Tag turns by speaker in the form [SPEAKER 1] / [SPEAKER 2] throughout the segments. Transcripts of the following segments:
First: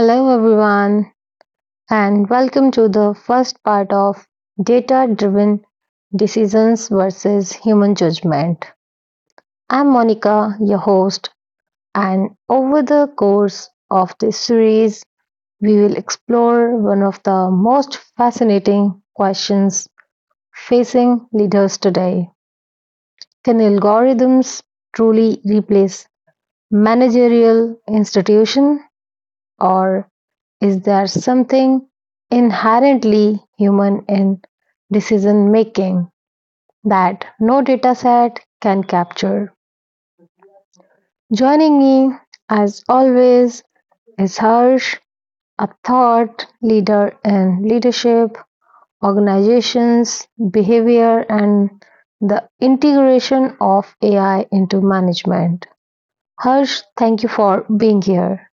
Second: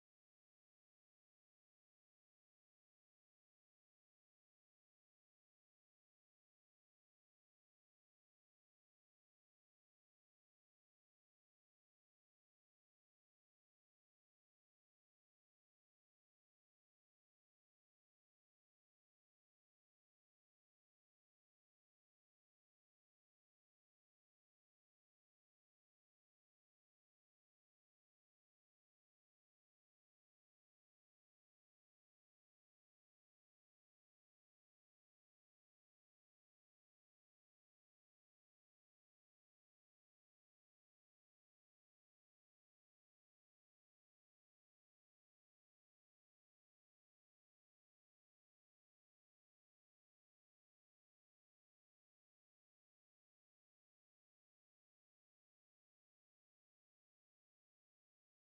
[SPEAKER 1] Hello, everyone, and welcome to the first part of Data Driven Decisions versus Human Judgment. I'm Monica, your host, and over the course of this series, we will explore one of the most fascinating questions facing leaders today. Can algorithms truly replace managerial institutions? Or is there something inherently human in decision making that no data set can capture? Joining me, as always, is Harsh, a thought leader in leadership, organizations, behavior, and the integration of AI into management. Harsh, thank you for being here.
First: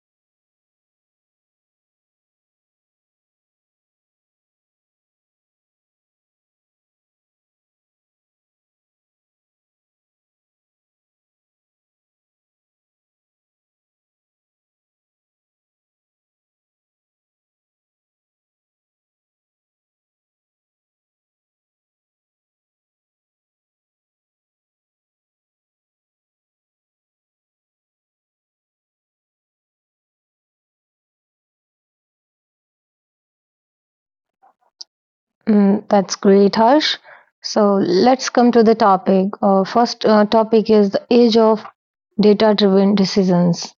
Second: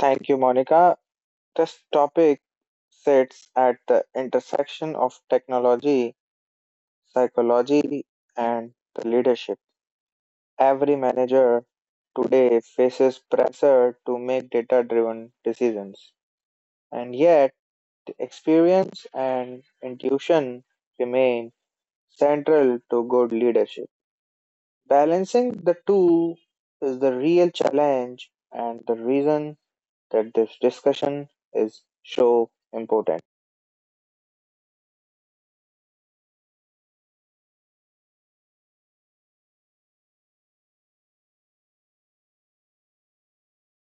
[SPEAKER 2] Thank you, Monica. This topic sits at the intersection of technology, psychology, and the leadership. Every manager today faces pressure to make data driven decisions, and yet experience and intuition remain central to good leadership. Balancing the two is the real challenge and the reason that this discussion is so important.
[SPEAKER 1] Mm, that's great, Harsh. So let's come to the topic. First, topic is the age of data-driven decisions.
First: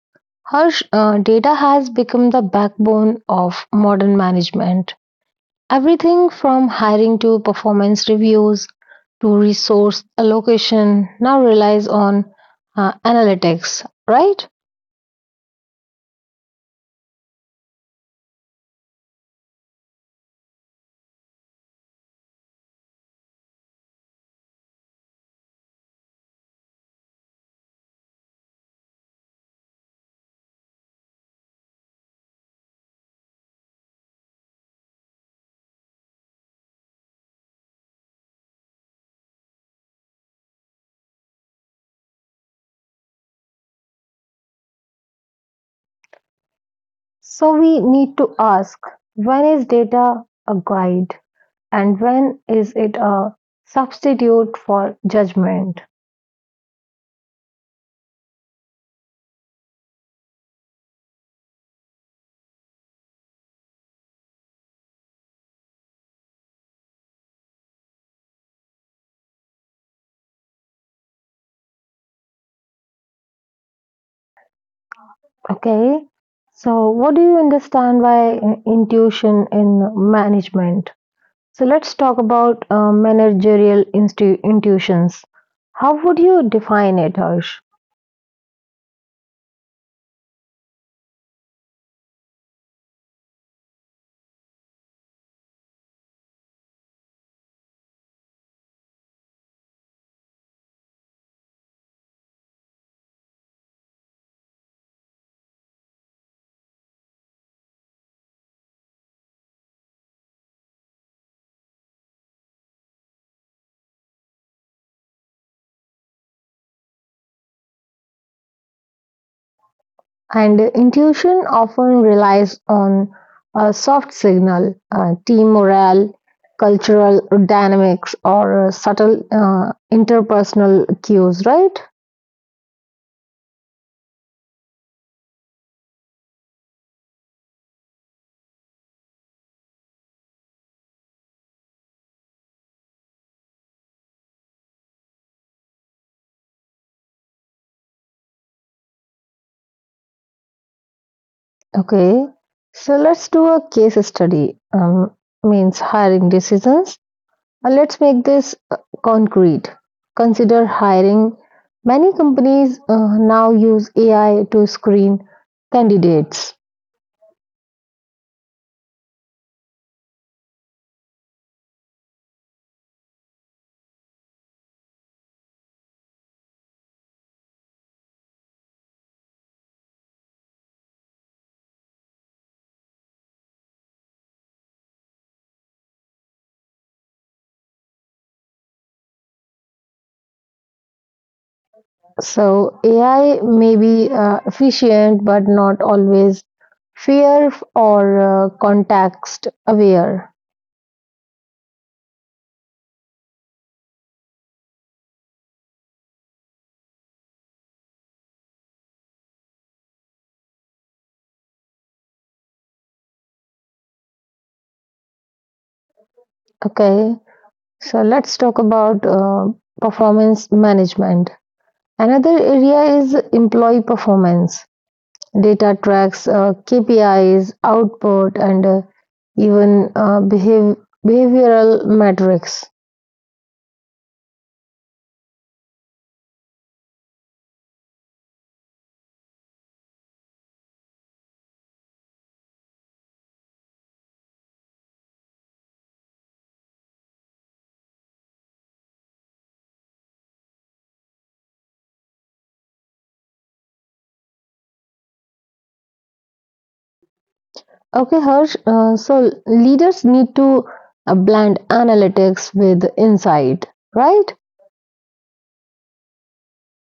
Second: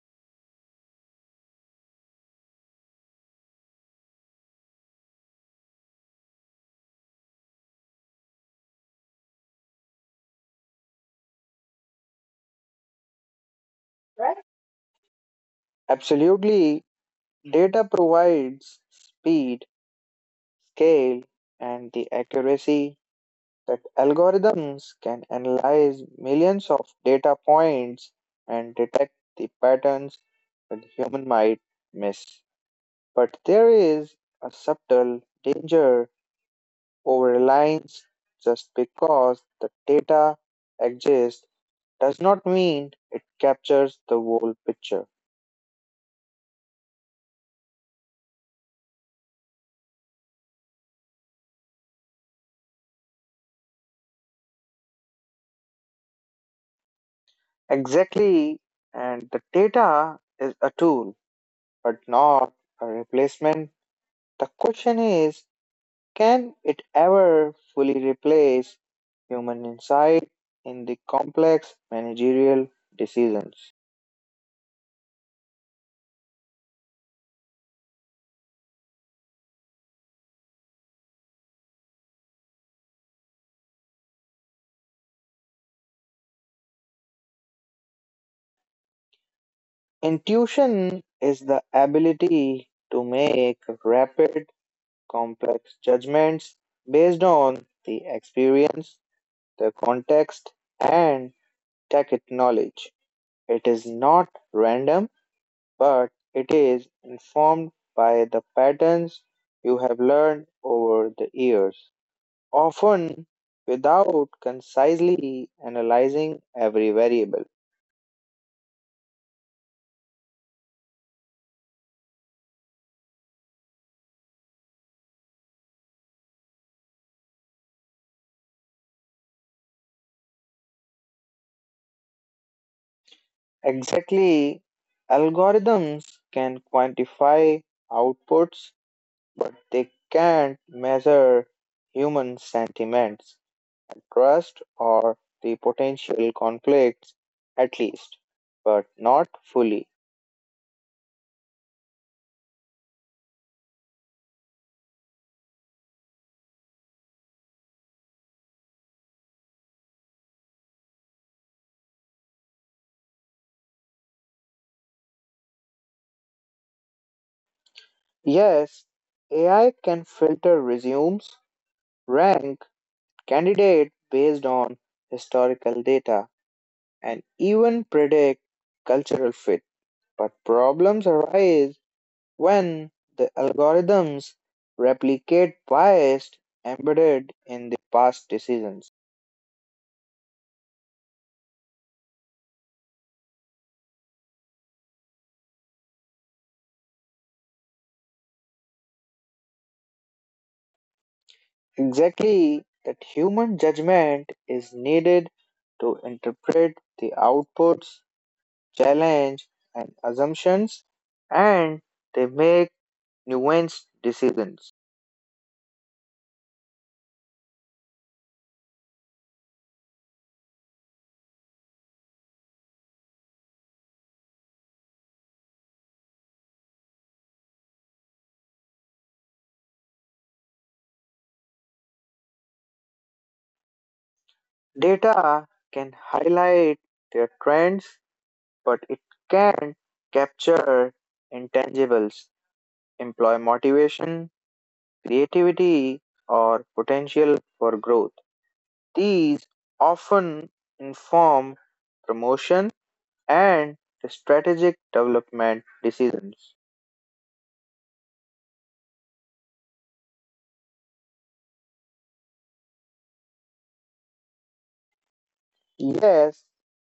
[SPEAKER 1] Harsh, data has become the backbone of modern management. Everything from hiring to performance reviews to resource allocation now relies on analytics, right?
[SPEAKER 2] Absolutely, data provides speed, scale, and the accuracy that algorithms can analyze millions of data points and detect the patterns that human might miss. But there is a subtle danger over reliance just because the data exists does not mean it captures the whole picture.
[SPEAKER 1] So we need to ask, when is data a guide and when is it a substitute for judgment?
[SPEAKER 2] Exactly. And the data is a tool, but not a replacement. The question is can it ever fully replace human insight in the complex managerial decisions?
[SPEAKER 1] Okay. So, what do you understand by intuition in management? So, let's talk about managerial intuitions. How would you define it, Harsh?
[SPEAKER 2] Intuition is the ability to make rapid, complex judgments based on the experience, the context, and tacit knowledge. It is not random but it is informed by the patterns you have learned over the years, often without concisely analyzing every variable.
[SPEAKER 1] And intuition often relies on a soft signal, team morale, cultural dynamics, or subtle interpersonal cues, right?
[SPEAKER 2] Exactly, algorithms can quantify outputs, but they can't measure human sentiments, trust, or the potential conflicts, at least, but not fully.
[SPEAKER 1] Okay, so let's do a case study. Means hiring decisions. Let's make this concrete. Consider hiring. Many companies now use AI to screen candidates.
[SPEAKER 2] Yes, AI can filter resumes, rank candidates based on historical data, and even predict cultural fit. But problems arise when the algorithms replicate bias embedded in the past decisions.
[SPEAKER 1] So AI may be efficient but not always fair or context aware.
[SPEAKER 2] Exactly that human judgment is needed to interpret the outputs, challenge, and assumptions, and they make nuanced decisions.
[SPEAKER 1] Okay, so let's talk about performance management. Another area is employee performance. Data tracks KPIs, output, and even behavioral metrics.
[SPEAKER 2] Data can highlight their trends, but it can't capture intangibles, employee motivation, creativity, or potential for growth. These often inform promotion and strategic development decisions.
[SPEAKER 1] Okay, Harsh. So leaders need to blend analytics with insight, right?
[SPEAKER 2] Yes,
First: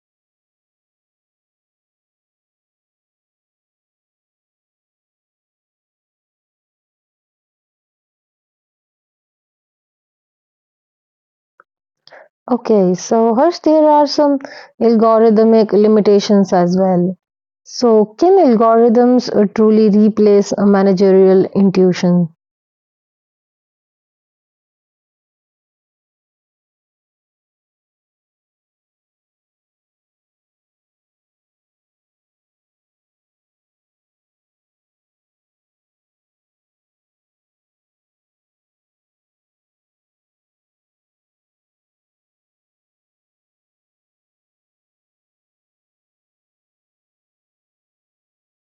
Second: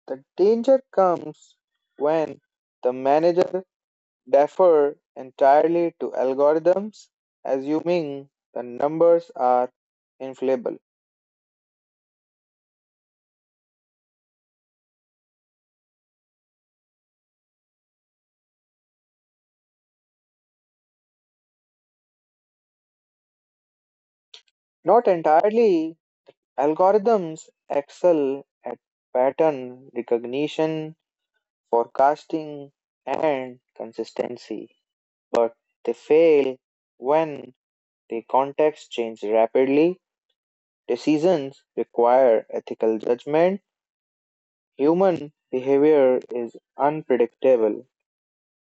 [SPEAKER 2] the danger comes when the manager defer entirely to algorithms, assuming the numbers are infallible.
[SPEAKER 1] Okay, so Harsh, there are some algorithmic limitations as well. So, can algorithms truly replace a managerial intuition?
[SPEAKER 2] Not entirely, algorithms excel at pattern recognition, forecasting, and consistency, but they fail when the context changes rapidly. Decisions require ethical judgment. Human behavior is unpredictable.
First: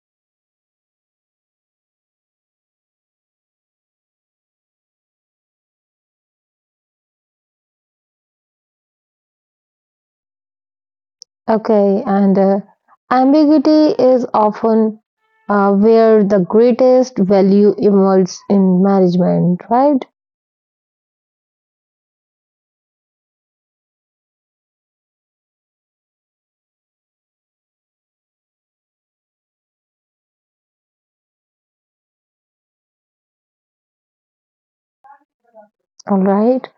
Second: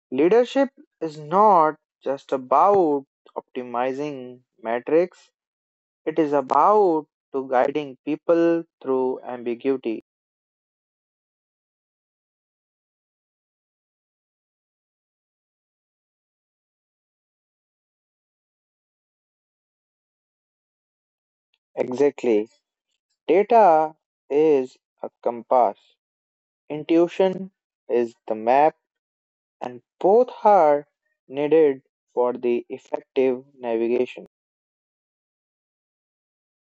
[SPEAKER 2] Leadership is not just about optimizing metrics, it is about to guiding people through ambiguity.
[SPEAKER 1] Okay, and ambiguity is often where the greatest value emerges in management, right?
[SPEAKER 2] Exactly. Data is a compass. Intuition is the map and both are needed for the effective navigation.
[SPEAKER 1] All right.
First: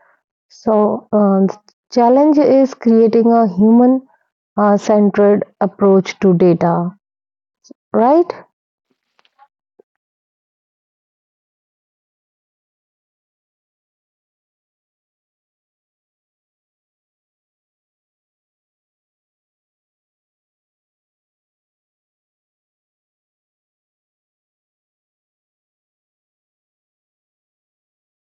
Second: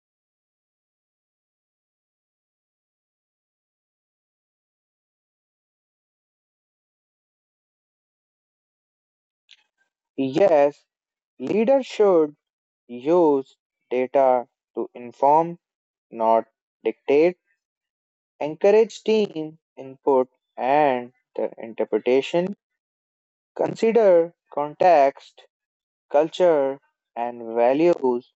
[SPEAKER 1] So, the challenge is creating a human centered approach to data, right?
[SPEAKER 2] Yes, leaders should use data to inform, not dictate encourage team input and the interpretation, consider context, culture, and values,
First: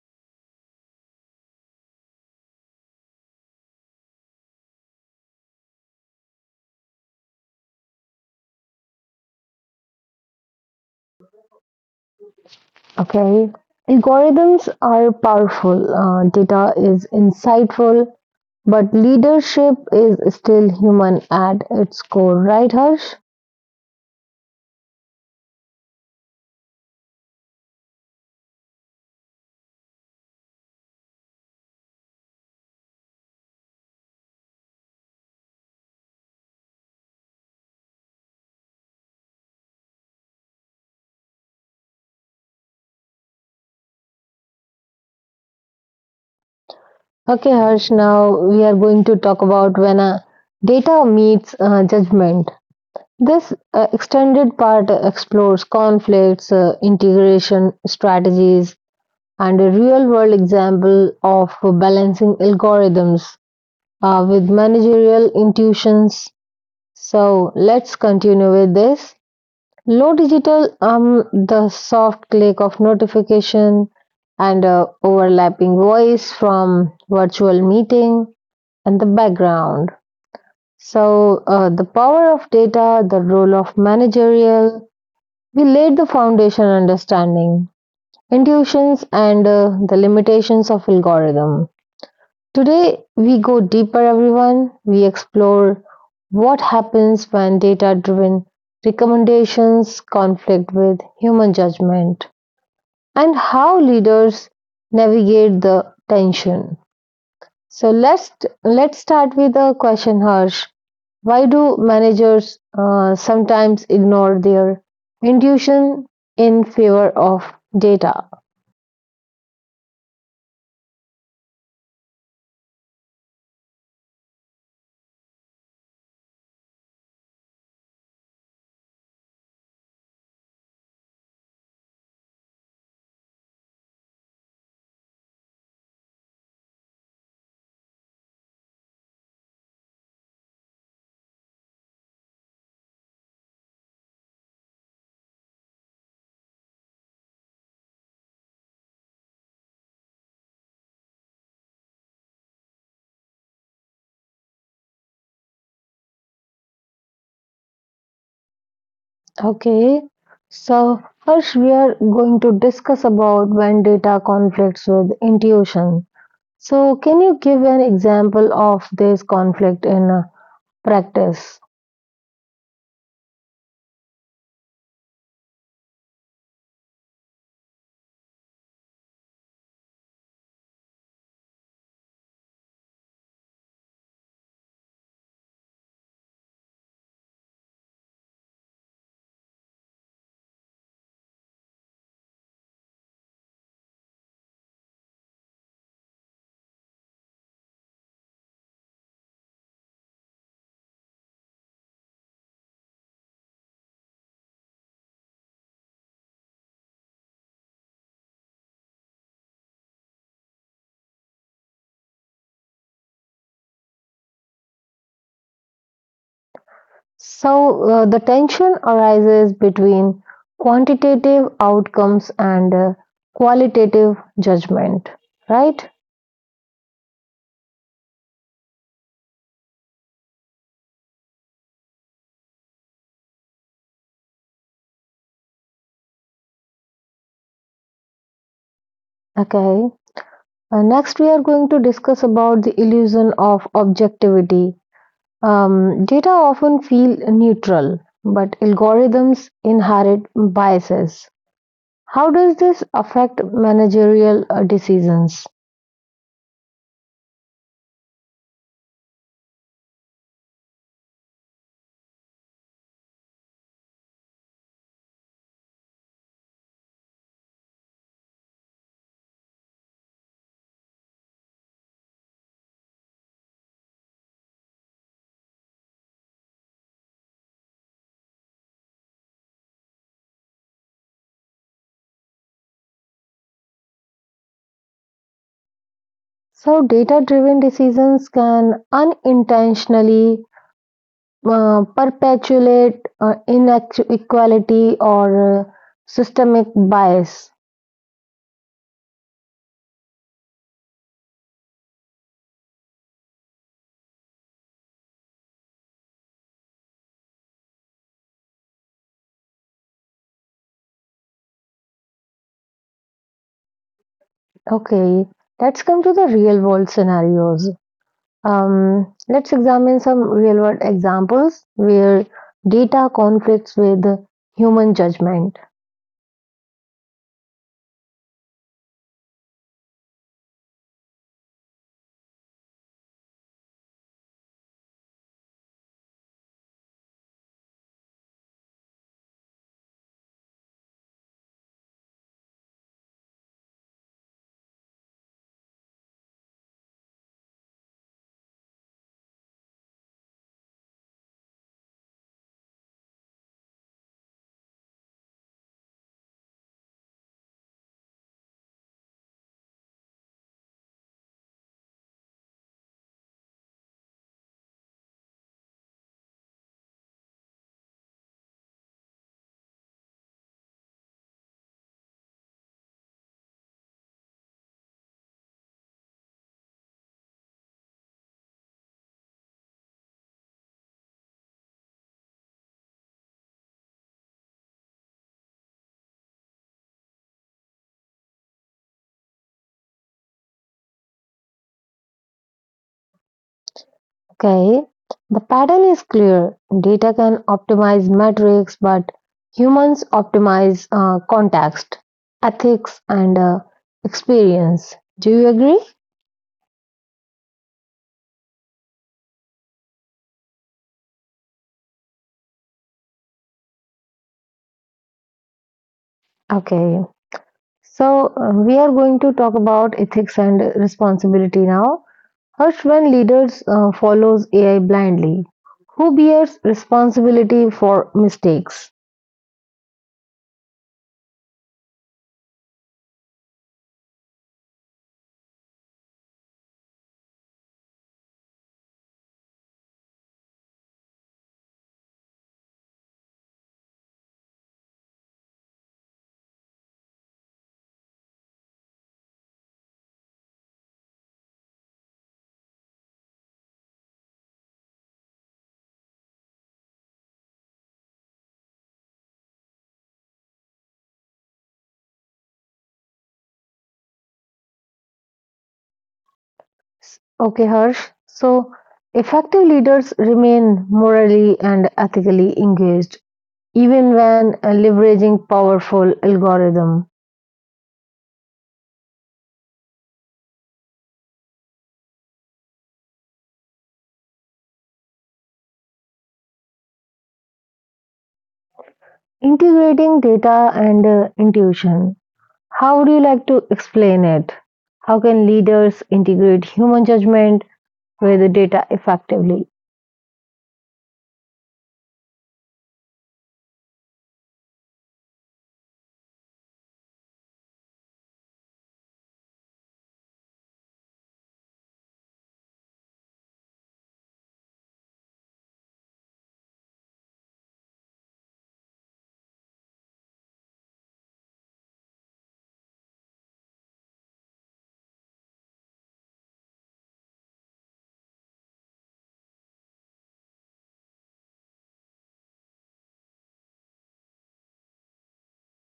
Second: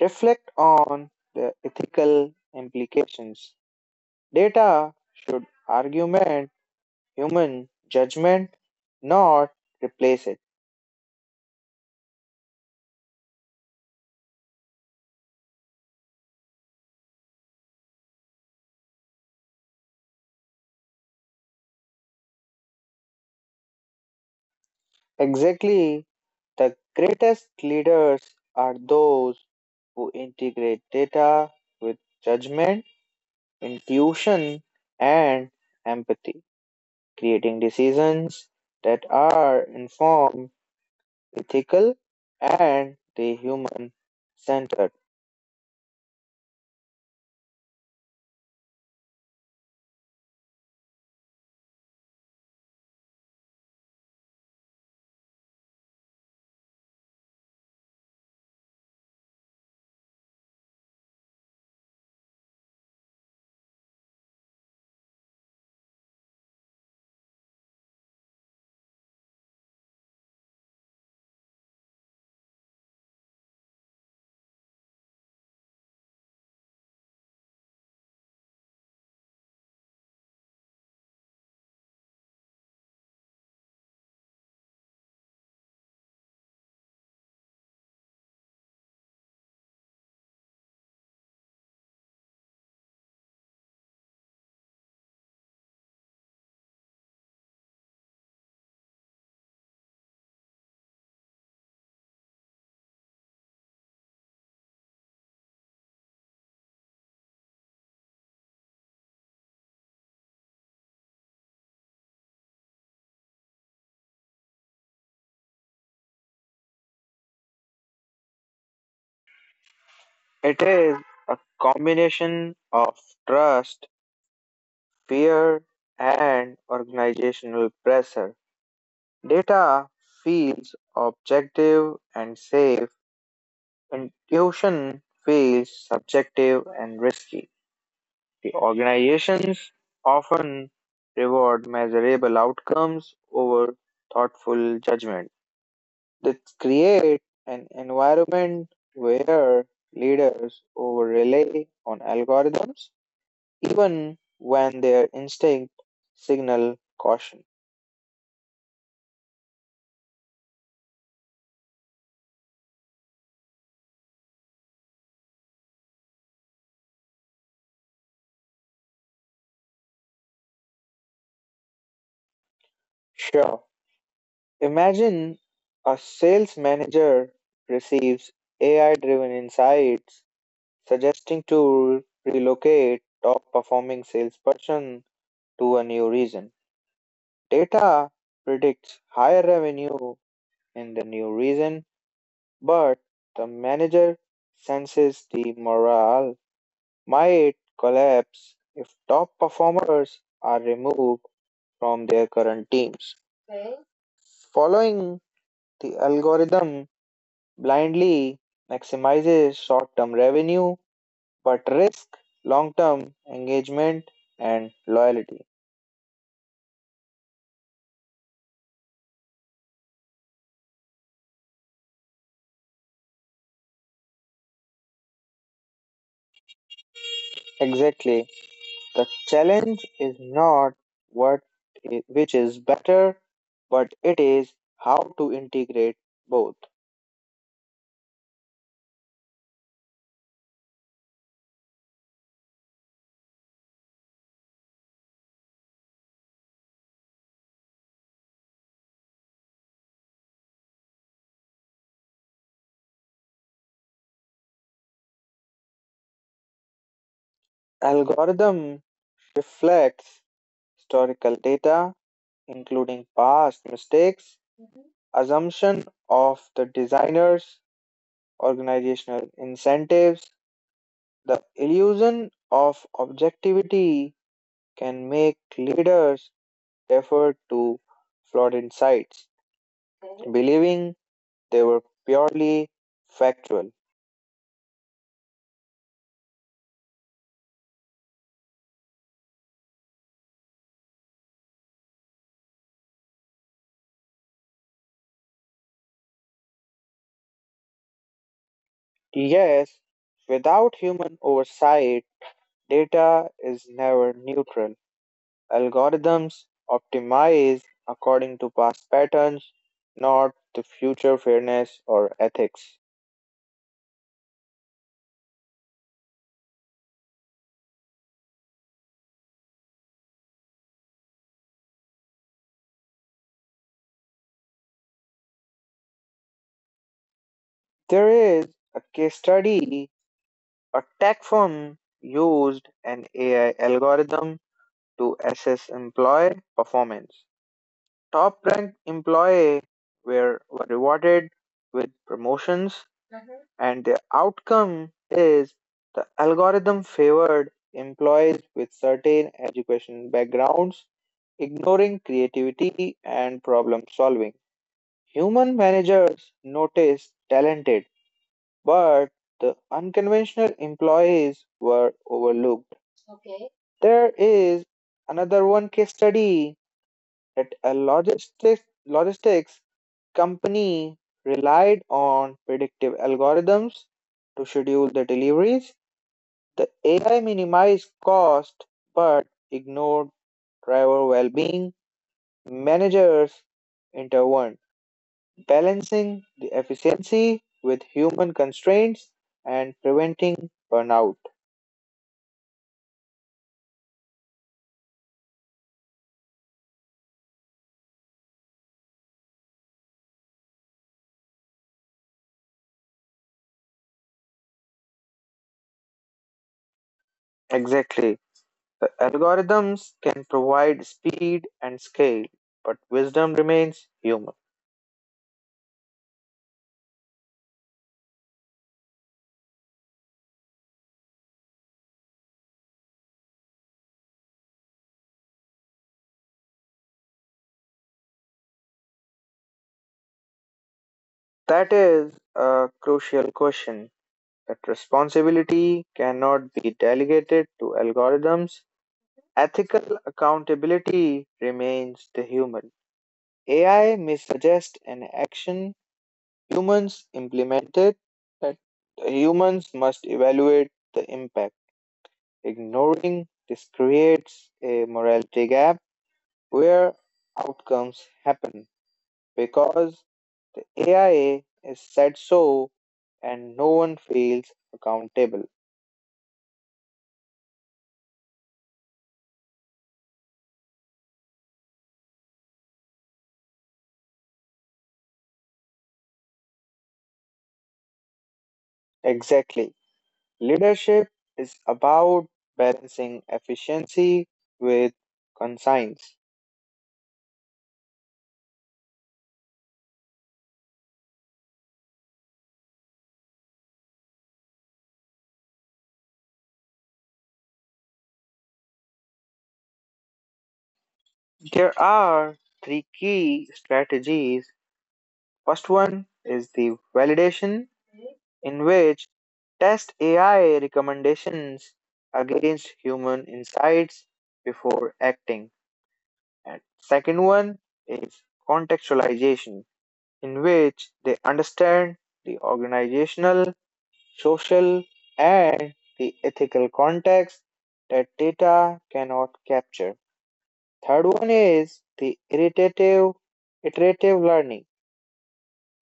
[SPEAKER 2] reflect on the ethical implications. Data should argument human judgment, not replace it.
[SPEAKER 1] Okay. Algorithms are powerful, data is insightful, but leadership is still human at its core, right, Harsh?
[SPEAKER 2] Exactly, the greatest leaders are those who integrate data with judgment, intuition, and empathy, creating decisions that are informed, ethical, and the human centered.
[SPEAKER 1] Okay, Harsh, now we are going to talk about when data meets judgment. This extended part explores conflicts, integration strategies, and a real world example of balancing algorithms with managerial intuitions. So let's continue with this. Low digital, the soft click of notification and overlapping voice from virtual meeting and the background. So, the power of data, the role of managerial, we laid the foundation understanding, intuitions, and the limitations of algorithm. Today, we go deeper, everyone. We explore what happens when data driven recommendations conflict with human judgment and how leaders navigate the tension. So let's start with a question, Harsh. Why do managers sometimes ignore their intuition in favor of data?
[SPEAKER 2] It is a combination of trust, fear, and organizational pressure. Data feels objective and safe. Intuition feels subjective and risky. The organizations often reward measurable outcomes over thoughtful judgment. Let's create an environment where leaders over rely on algorithms even when their instinct signal caution.
[SPEAKER 1] Okay, so Harsh, we are going to discuss about when data conflicts with intuition. So, can you give an example of this conflict in practice?
[SPEAKER 2] Sure. Imagine a sales manager receives AI driven insights suggesting to relocate top performing salesperson to a new region. Data predicts higher revenue in the new region. But the manager senses the morale might collapse if top performers are removed from their current teams. Following the algorithm blindly maximizes short term revenue but risks long term engagement and loyalty.
[SPEAKER 1] So the tension arises between quantitative outcomes and qualitative judgment, right?
[SPEAKER 2] Exactly. The challenge is not what which is better, but it is how to integrate both.
[SPEAKER 1] Okay. Next, we are going to discuss about the illusion of objectivity. Data often feel neutral, but algorithms inherit biases. How does this affect managerial decisions?
[SPEAKER 2] Algorithm reflects historical data, including past mistakes, assumption of the designers, organizational incentives. The illusion of objectivity can make leaders defer to flawed insights, believing they were purely factual.
[SPEAKER 1] So, data driven decisions can unintentionally perpetuate inequality or systemic bias.
[SPEAKER 2] Yes, without human oversight, data is never neutral. Algorithms optimize according to past patterns, not to future fairness or ethics.
[SPEAKER 1] Okay, let's come to the real world scenarios. Let's examine some real world examples where data conflicts with human judgment.
[SPEAKER 2] There is a case study. A tech firm used an AI algorithm to assess employee performance. Top ranked employees were rewarded with promotions, mm-hmm, and the outcome is the algorithm favored employees with certain education backgrounds ignoring creativity and problem solving. Human managers noticed talented, but the unconventional employees were overlooked. There is another one case study that a logistics company relied on predictive algorithms to schedule the deliveries. The AI minimized cost but ignored driver well being. Managers intervened balancing the efficiency with human constraints and preventing burnout.
[SPEAKER 1] Okay, the pattern is clear data can optimize metrics, but humans optimize context, ethics, and experience. Do you agree?
[SPEAKER 2] Exactly. The algorithms can provide speed and scale, but wisdom remains human.
[SPEAKER 1] Okay. So, we are going to talk about ethics and responsibility now. First, when leaders follows AI blindly, who bears responsibility for mistakes?
[SPEAKER 2] That is a crucial question that responsibility cannot be delegated to algorithms. Ethical accountability remains the human. AI may suggest an action. Humans implemented that, humans must evaluate the impact. Ignoring this creates a morality gap where outcomes happen because the AIA is said so and no one feels accountable.
[SPEAKER 1] Okay, Harsh. So, effective leaders remain morally and ethically engaged even when leveraging powerful algorithm,
[SPEAKER 2] Exactly. Leadership is about balancing efficiency with conscience.
[SPEAKER 1] integrating data and intuition. How would you like to explain it? How can leaders integrate human judgment with the data effectively.
[SPEAKER 2] There are three key strategies. First one is the validation, in which test AI recommendations against human insights before acting. And second one is contextualization, in which they understand the organizational, social, and the ethical context that data cannot capture. Third one is the iterative learning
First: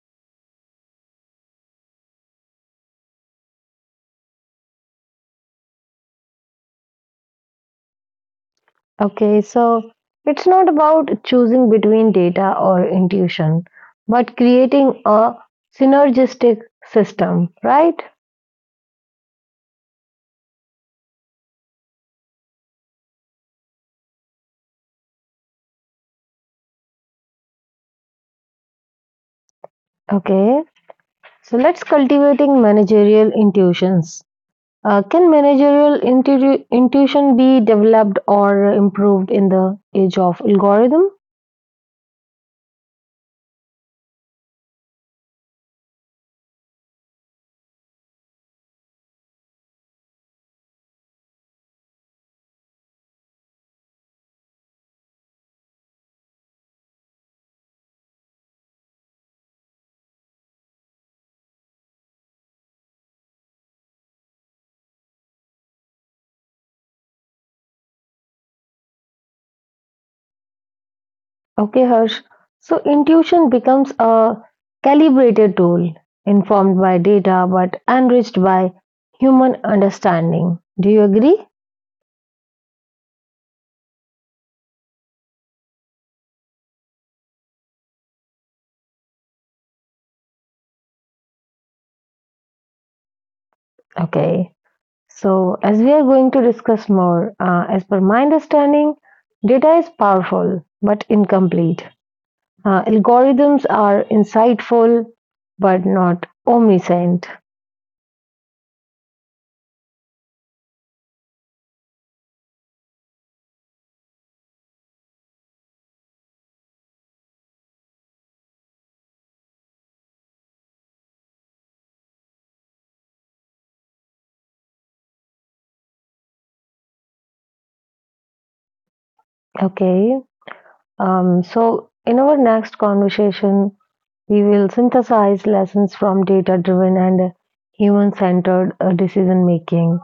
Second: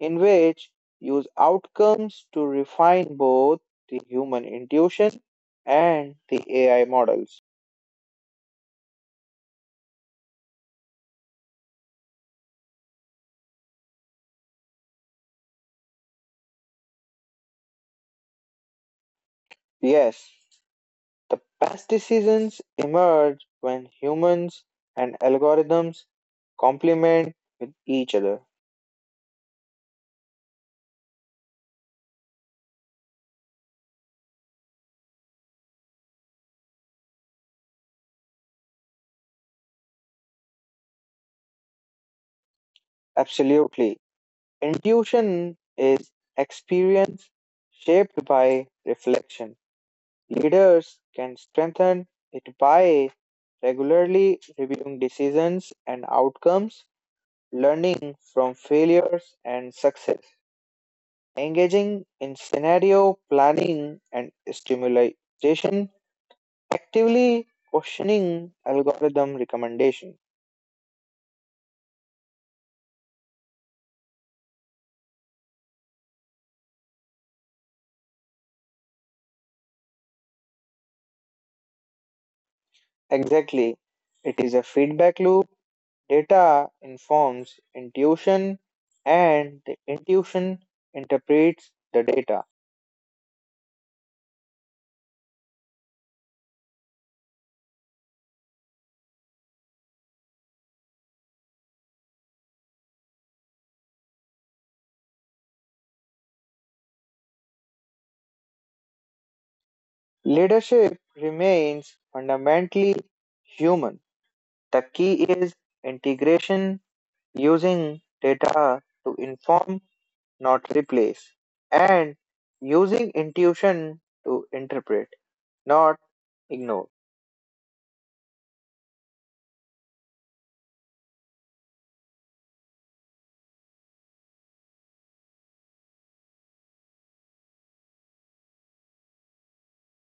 [SPEAKER 2] in which use outcomes to refine both the human intuition and the AI models.
[SPEAKER 1] Okay, so it's not about choosing between data or intuition, but creating a synergistic system, right?
[SPEAKER 2] Yes, the best decisions emerge when humans and algorithms complement with each other.
[SPEAKER 1] Okay, so let's cultivating managerial intuitions. Can managerial intuition be developed or improved in the age of algorithm?
[SPEAKER 2] Absolutely. Intuition is experience shaped by reflection. Leaders can strengthen it by regularly reviewing decisions and outcomes learning from failures and success, engaging in scenario planning and stimulation, actively questioning algorithm recommendation.
[SPEAKER 1] Okay, Harsh. So intuition becomes a calibrated tool, informed by data but enriched by human understanding. Do you agree?
[SPEAKER 2] Exactly. It is a feedback loop. Data informs intuition and the intuition interprets the data.
[SPEAKER 1] Okay. So, as we are going to discuss more, as per my understanding, data is powerful but incomplete. Algorithms are insightful but not omniscient.
[SPEAKER 2] Leadership remains fundamentally human. The key is integration using data to inform not replace, and using intuition to interpret, not ignore.
[SPEAKER 1] Okay. So, in our next conversation, we will synthesize lessons from data driven and human centered decision making,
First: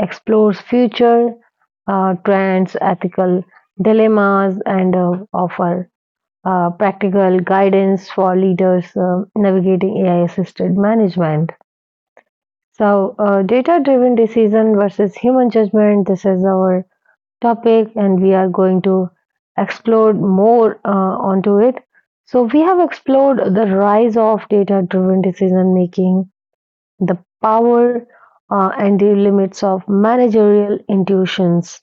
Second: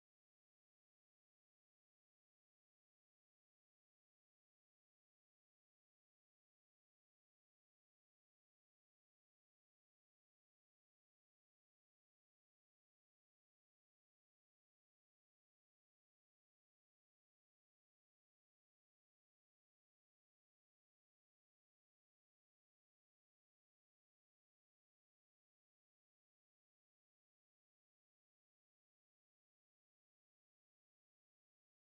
[SPEAKER 1] explores future trends, ethical dilemmas, and offer practical guidance for leaders navigating AI assisted management. So, data driven decision versus human judgment, this is our topic and we are going to explore more onto it. So, we have explored the rise of data driven decision making, the power and the limits of managerial intuitions,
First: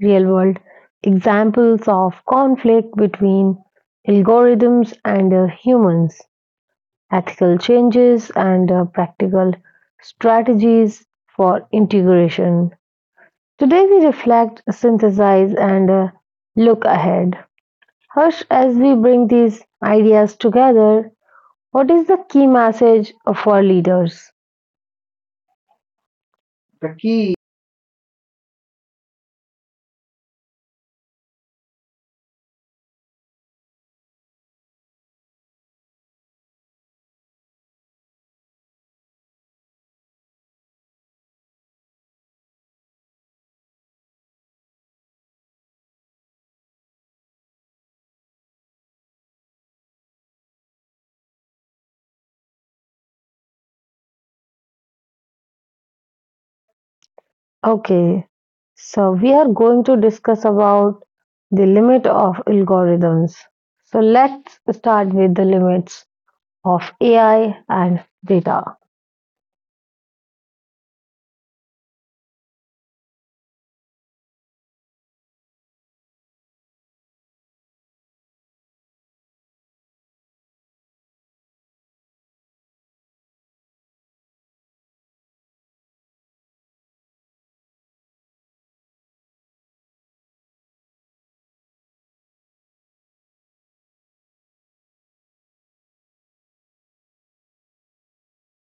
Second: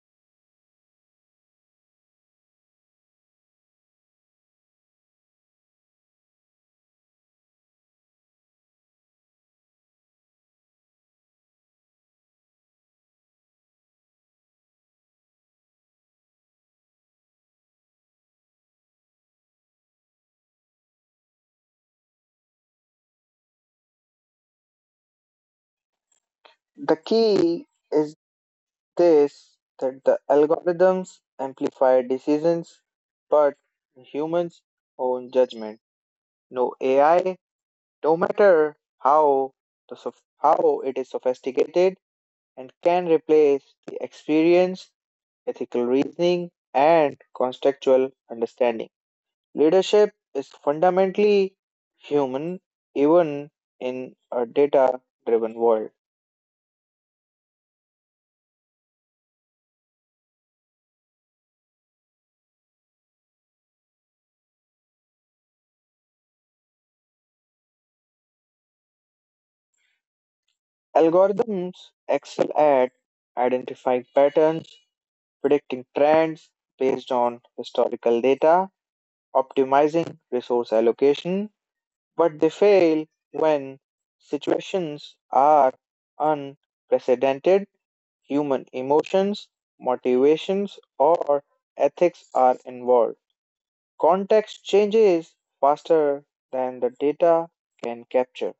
[SPEAKER 1] real world examples of conflict between algorithms and humans, ethical changes, and practical strategies for integration. Today we reflect, synthesize, and look ahead. Harsh, as we bring these ideas together, what is the key message of our leaders?
[SPEAKER 2] The key is this that the algorithms amplify decisions, but humans own judgment. No AI, no matter how it is sophisticated and can replace the experience, ethical reasoning, and contextual understanding. Leadership is fundamentally human, even in a data driven world.
[SPEAKER 1] Okay, so we are going to discuss about the limit of algorithms. So let's start with the limits of AI and data.
[SPEAKER 2] Algorithms excel at identifying patterns, predicting trends based on historical data, optimizing resource allocation, but they fail when situations are unprecedented, human emotions, motivations, or ethics are involved. Context changes faster than the data can capture.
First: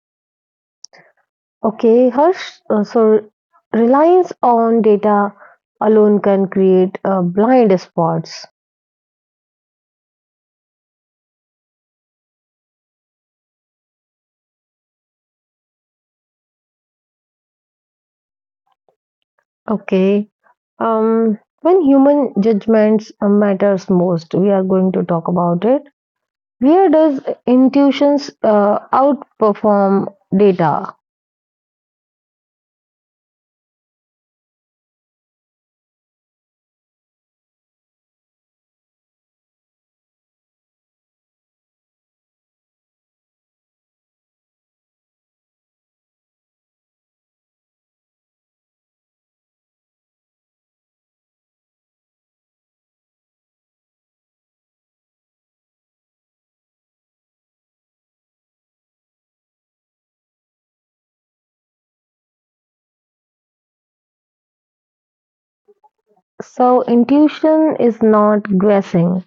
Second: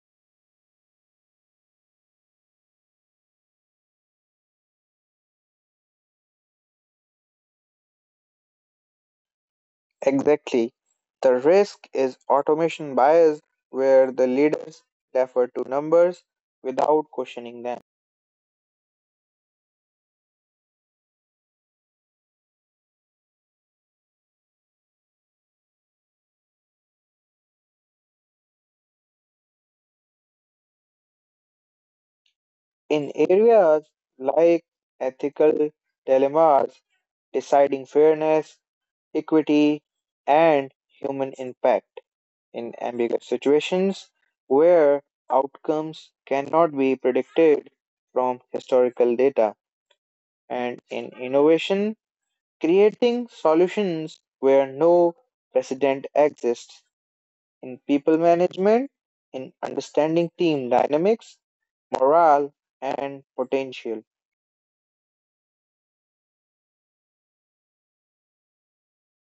[SPEAKER 1] Okay, Harsh, so reliance on data alone can create blind spots.
[SPEAKER 2] Exactly. The risk is automation bias, where the leaders defer to numbers without questioning them.
[SPEAKER 1] Okay. When human judgments matters most, we are going to talk about it. Where does intuitions outperform data?
[SPEAKER 2] In areas like ethical dilemmas, deciding fairness, equity, and human impact. In ambiguous situations where outcomes cannot be predicted from historical data, and in innovation, creating solutions where no precedent exists in people management, in understanding team dynamics, morale, and potential.
[SPEAKER 1] So intuition is not guessing.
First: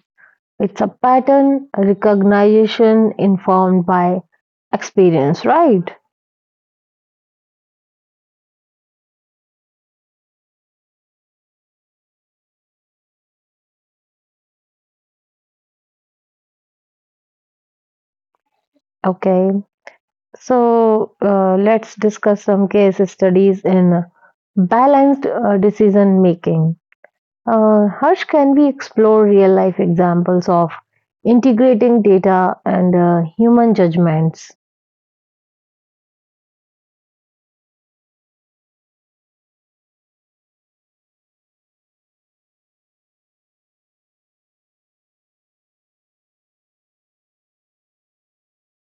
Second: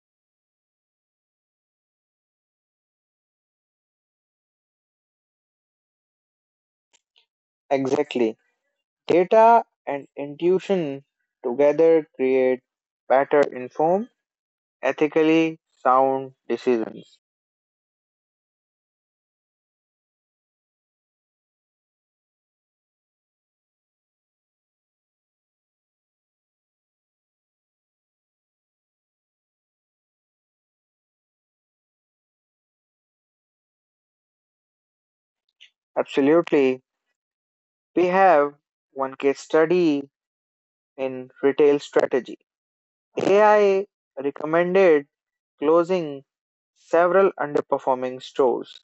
[SPEAKER 1] It's a pattern recognition informed by experience, right?
[SPEAKER 2] Exactly. Data and intuition together create better informed, ethically sound decisions.
[SPEAKER 1] Okay. So let's discuss some case studies in balanced decision making. Harsh, can we explore real life examples of integrating data and human judgments?
[SPEAKER 2] Absolutely. We have one case study in retail strategy. AI recommended closing several underperforming stores.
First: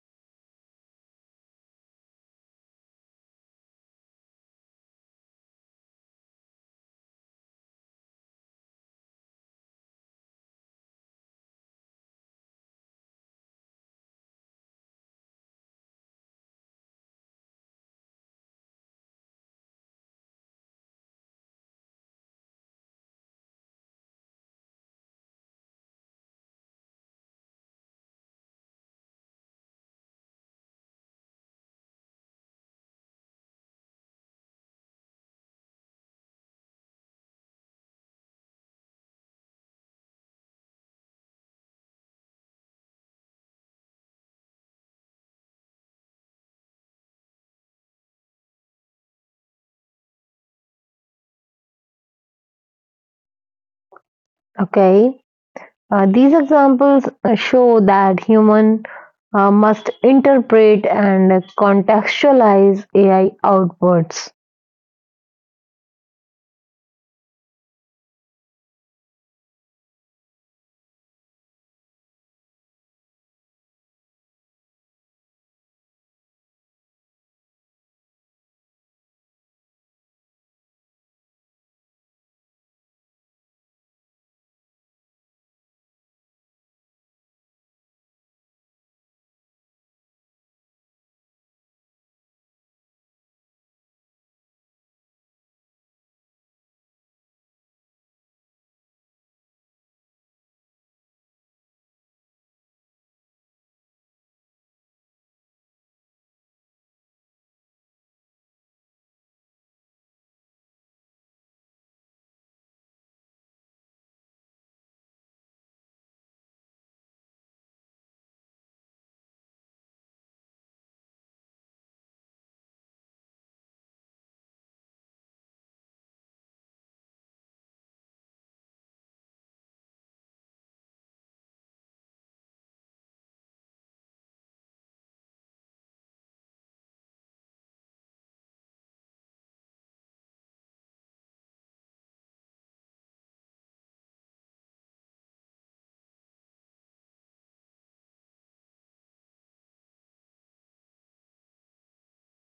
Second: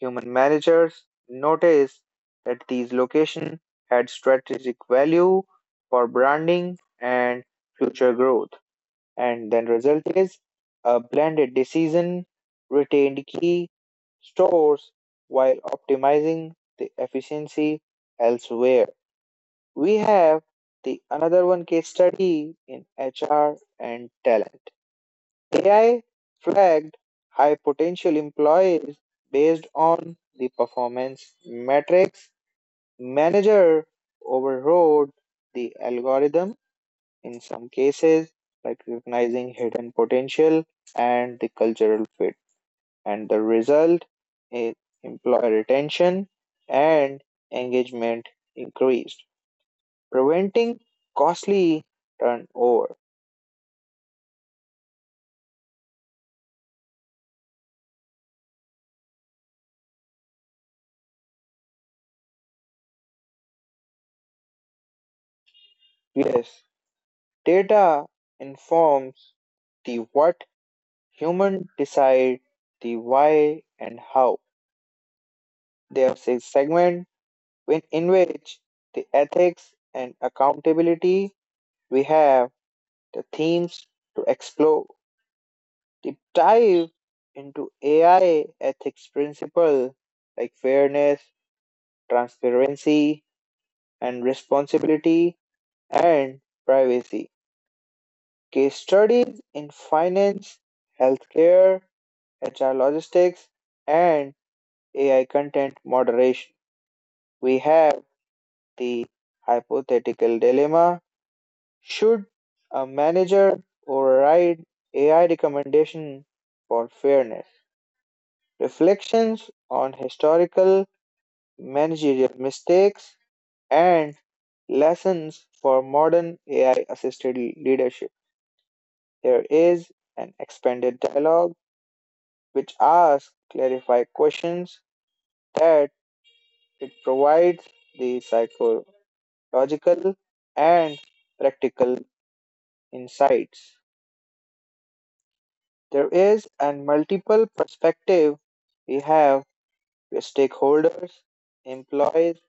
[SPEAKER 2] Human managers noticed that these locations had strategic value for branding and future growth. And then result is a blended decision retained key stores while optimizing the efficiency elsewhere. We have the another one case study in HR and talent. AI flagged high potential employees based on the performance metrics. Manager overrode the algorithm in some cases, like recognizing hidden potential and the cultural fit. And the result is employee retention and engagement increased, preventing costly turnover.
[SPEAKER 1] Okay, these examples show that human must interpret and contextualize AI outputs.
[SPEAKER 2] Yes, data informs the what. Humans decide the why and how. There's a segment when, in which the ethics and accountability we have the themes to explore. Deep dive into AI ethics principle like fairness, transparency, and responsibility and privacy. Case studies in finance, healthcare, HR logistics, and AI content moderation. We have the hypothetical dilemma should a manager override AI recommendation for fairness? Reflections on historical managerial mistakes and lessons for modern AI assisted leadership. There is an expanded dialogue which asks clarify questions that it provides the psychological and practical insights. There is and multiple perspective we have with stakeholders, employees,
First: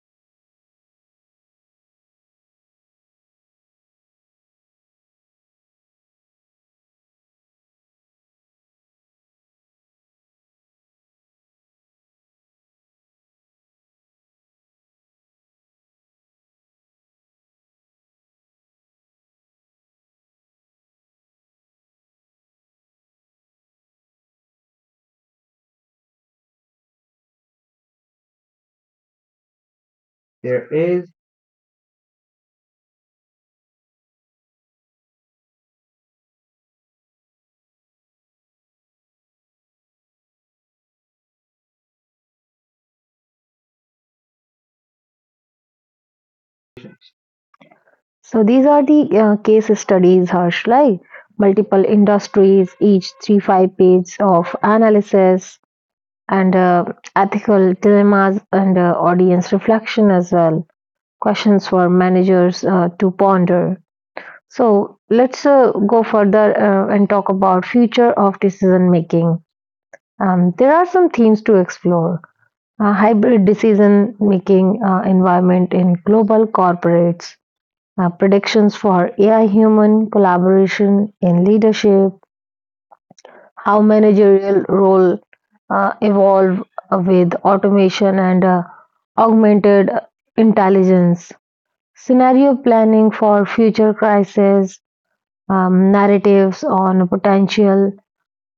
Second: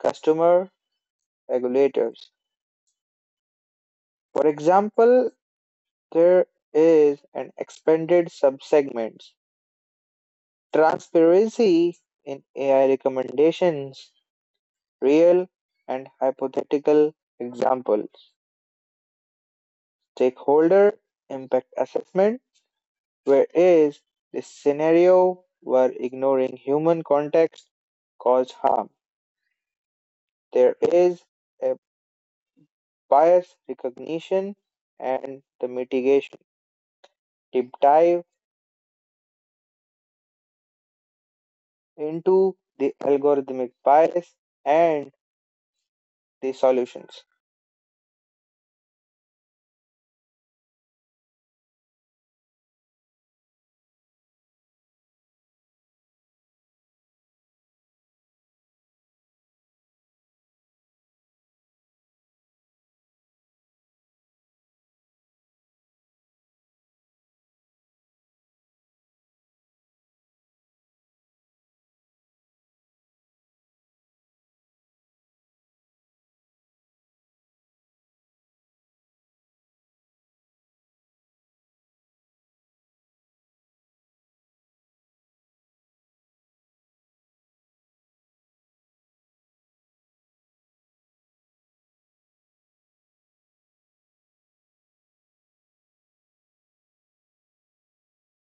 [SPEAKER 2] customer, regulators. For example, there is an expanded subsegments transparency in AI recommendations, real and hypothetical examples, stakeholder impact assessment, where is the scenario where ignoring human context caused harm. There is a bias recognition and the mitigation. Deep dive into the algorithmic bias and the solutions.
[SPEAKER 1] So these are the case studies, Harsh, like multiple industries, each 3-5 page of analysis and ethical dilemmas and audience reflection as well questions for managers to ponder. So let's go further and talk about future of decision making. There are some themes to explore. Hybrid decision making environment in global corporates, predictions for AI human collaboration in leadership, how managerial role evolve with automation and augmented intelligence. Scenario planning for future crises, narratives on potential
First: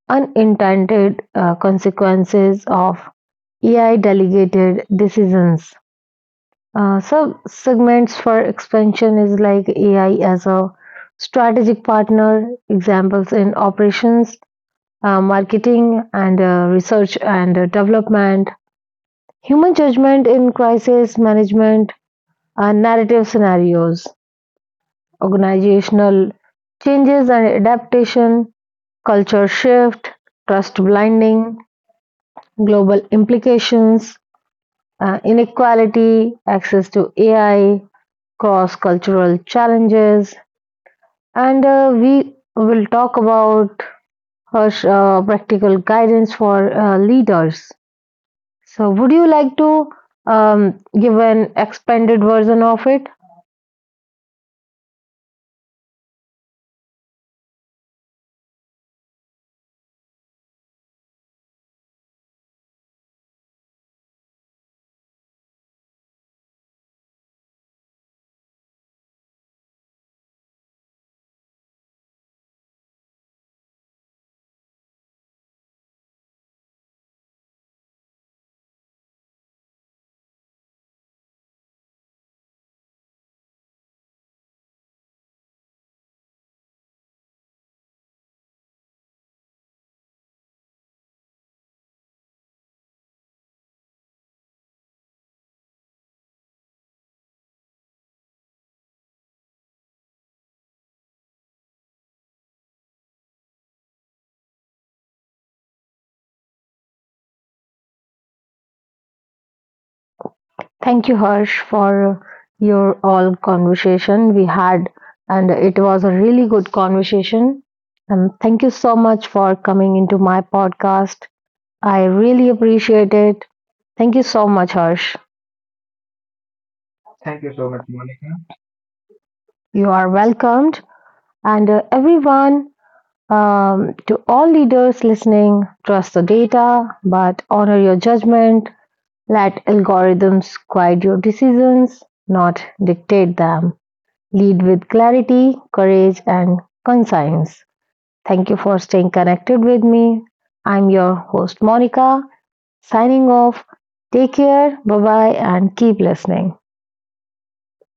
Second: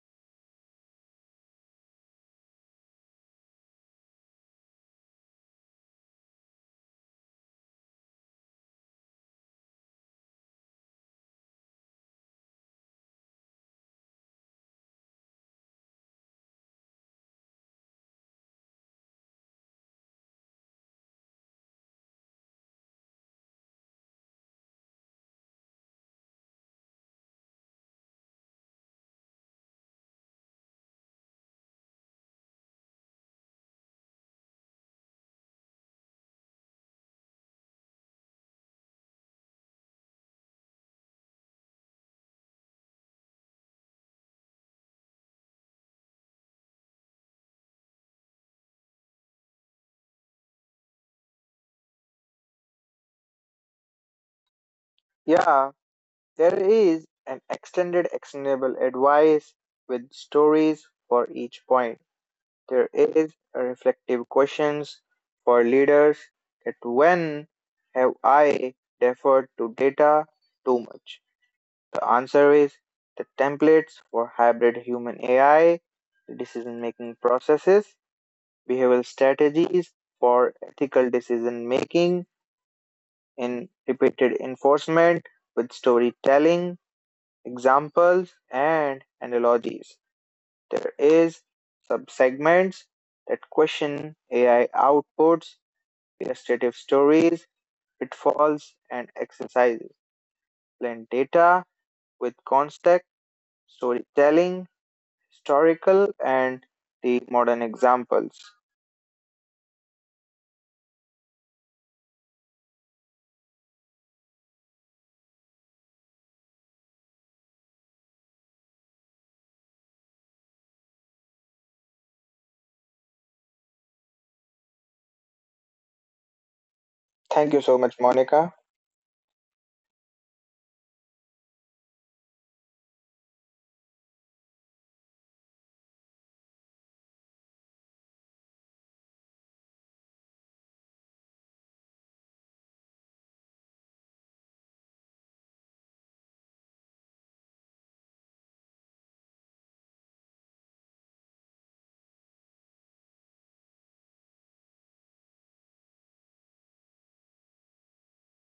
[SPEAKER 1] unintended consequences of AI delegated decisions. So segments for expansion is like AI as a strategic partner, examples in operations, marketing, and research and development, human judgment in crisis management, narrative scenarios. Organizational changes and adaptation, culture shift, trust blinding, global implications, inequality, access to AI, cross cultural challenges, and we will talk about Harsh, practical guidance for leaders. So, would you like to give an expanded version of it?
[SPEAKER 2] Yeah, there is an extended actionable advice with stories for each point. There is a reflective questions for leaders that when have I deferred to data too much? The answer is the templates for hybrid human AI decision making processes, behavioral strategies for ethical decision making, in repeated enforcement with storytelling, examples, and analogies. There is subsegments that question AI outputs, illustrative stories, pitfalls, and exercises. Blend data with context, storytelling, historical, and the modern examples.
[SPEAKER 1] Thank you, Harsh, for your all conversation we had, and it was a really good conversation. And thank you so much for coming into my podcast. I really appreciate it. Thank you so much, Harsh.
[SPEAKER 2] Thank you so much, Monica.
[SPEAKER 1] You are welcomed. And everyone, to all leaders listening, trust the data, but honor your judgment. Let algorithms guide your decisions, not dictate them. Lead with clarity, courage, and conscience. Thank you for staying connected with me. I'm your host, Monica, signing off. Take care, bye bye, and keep listening.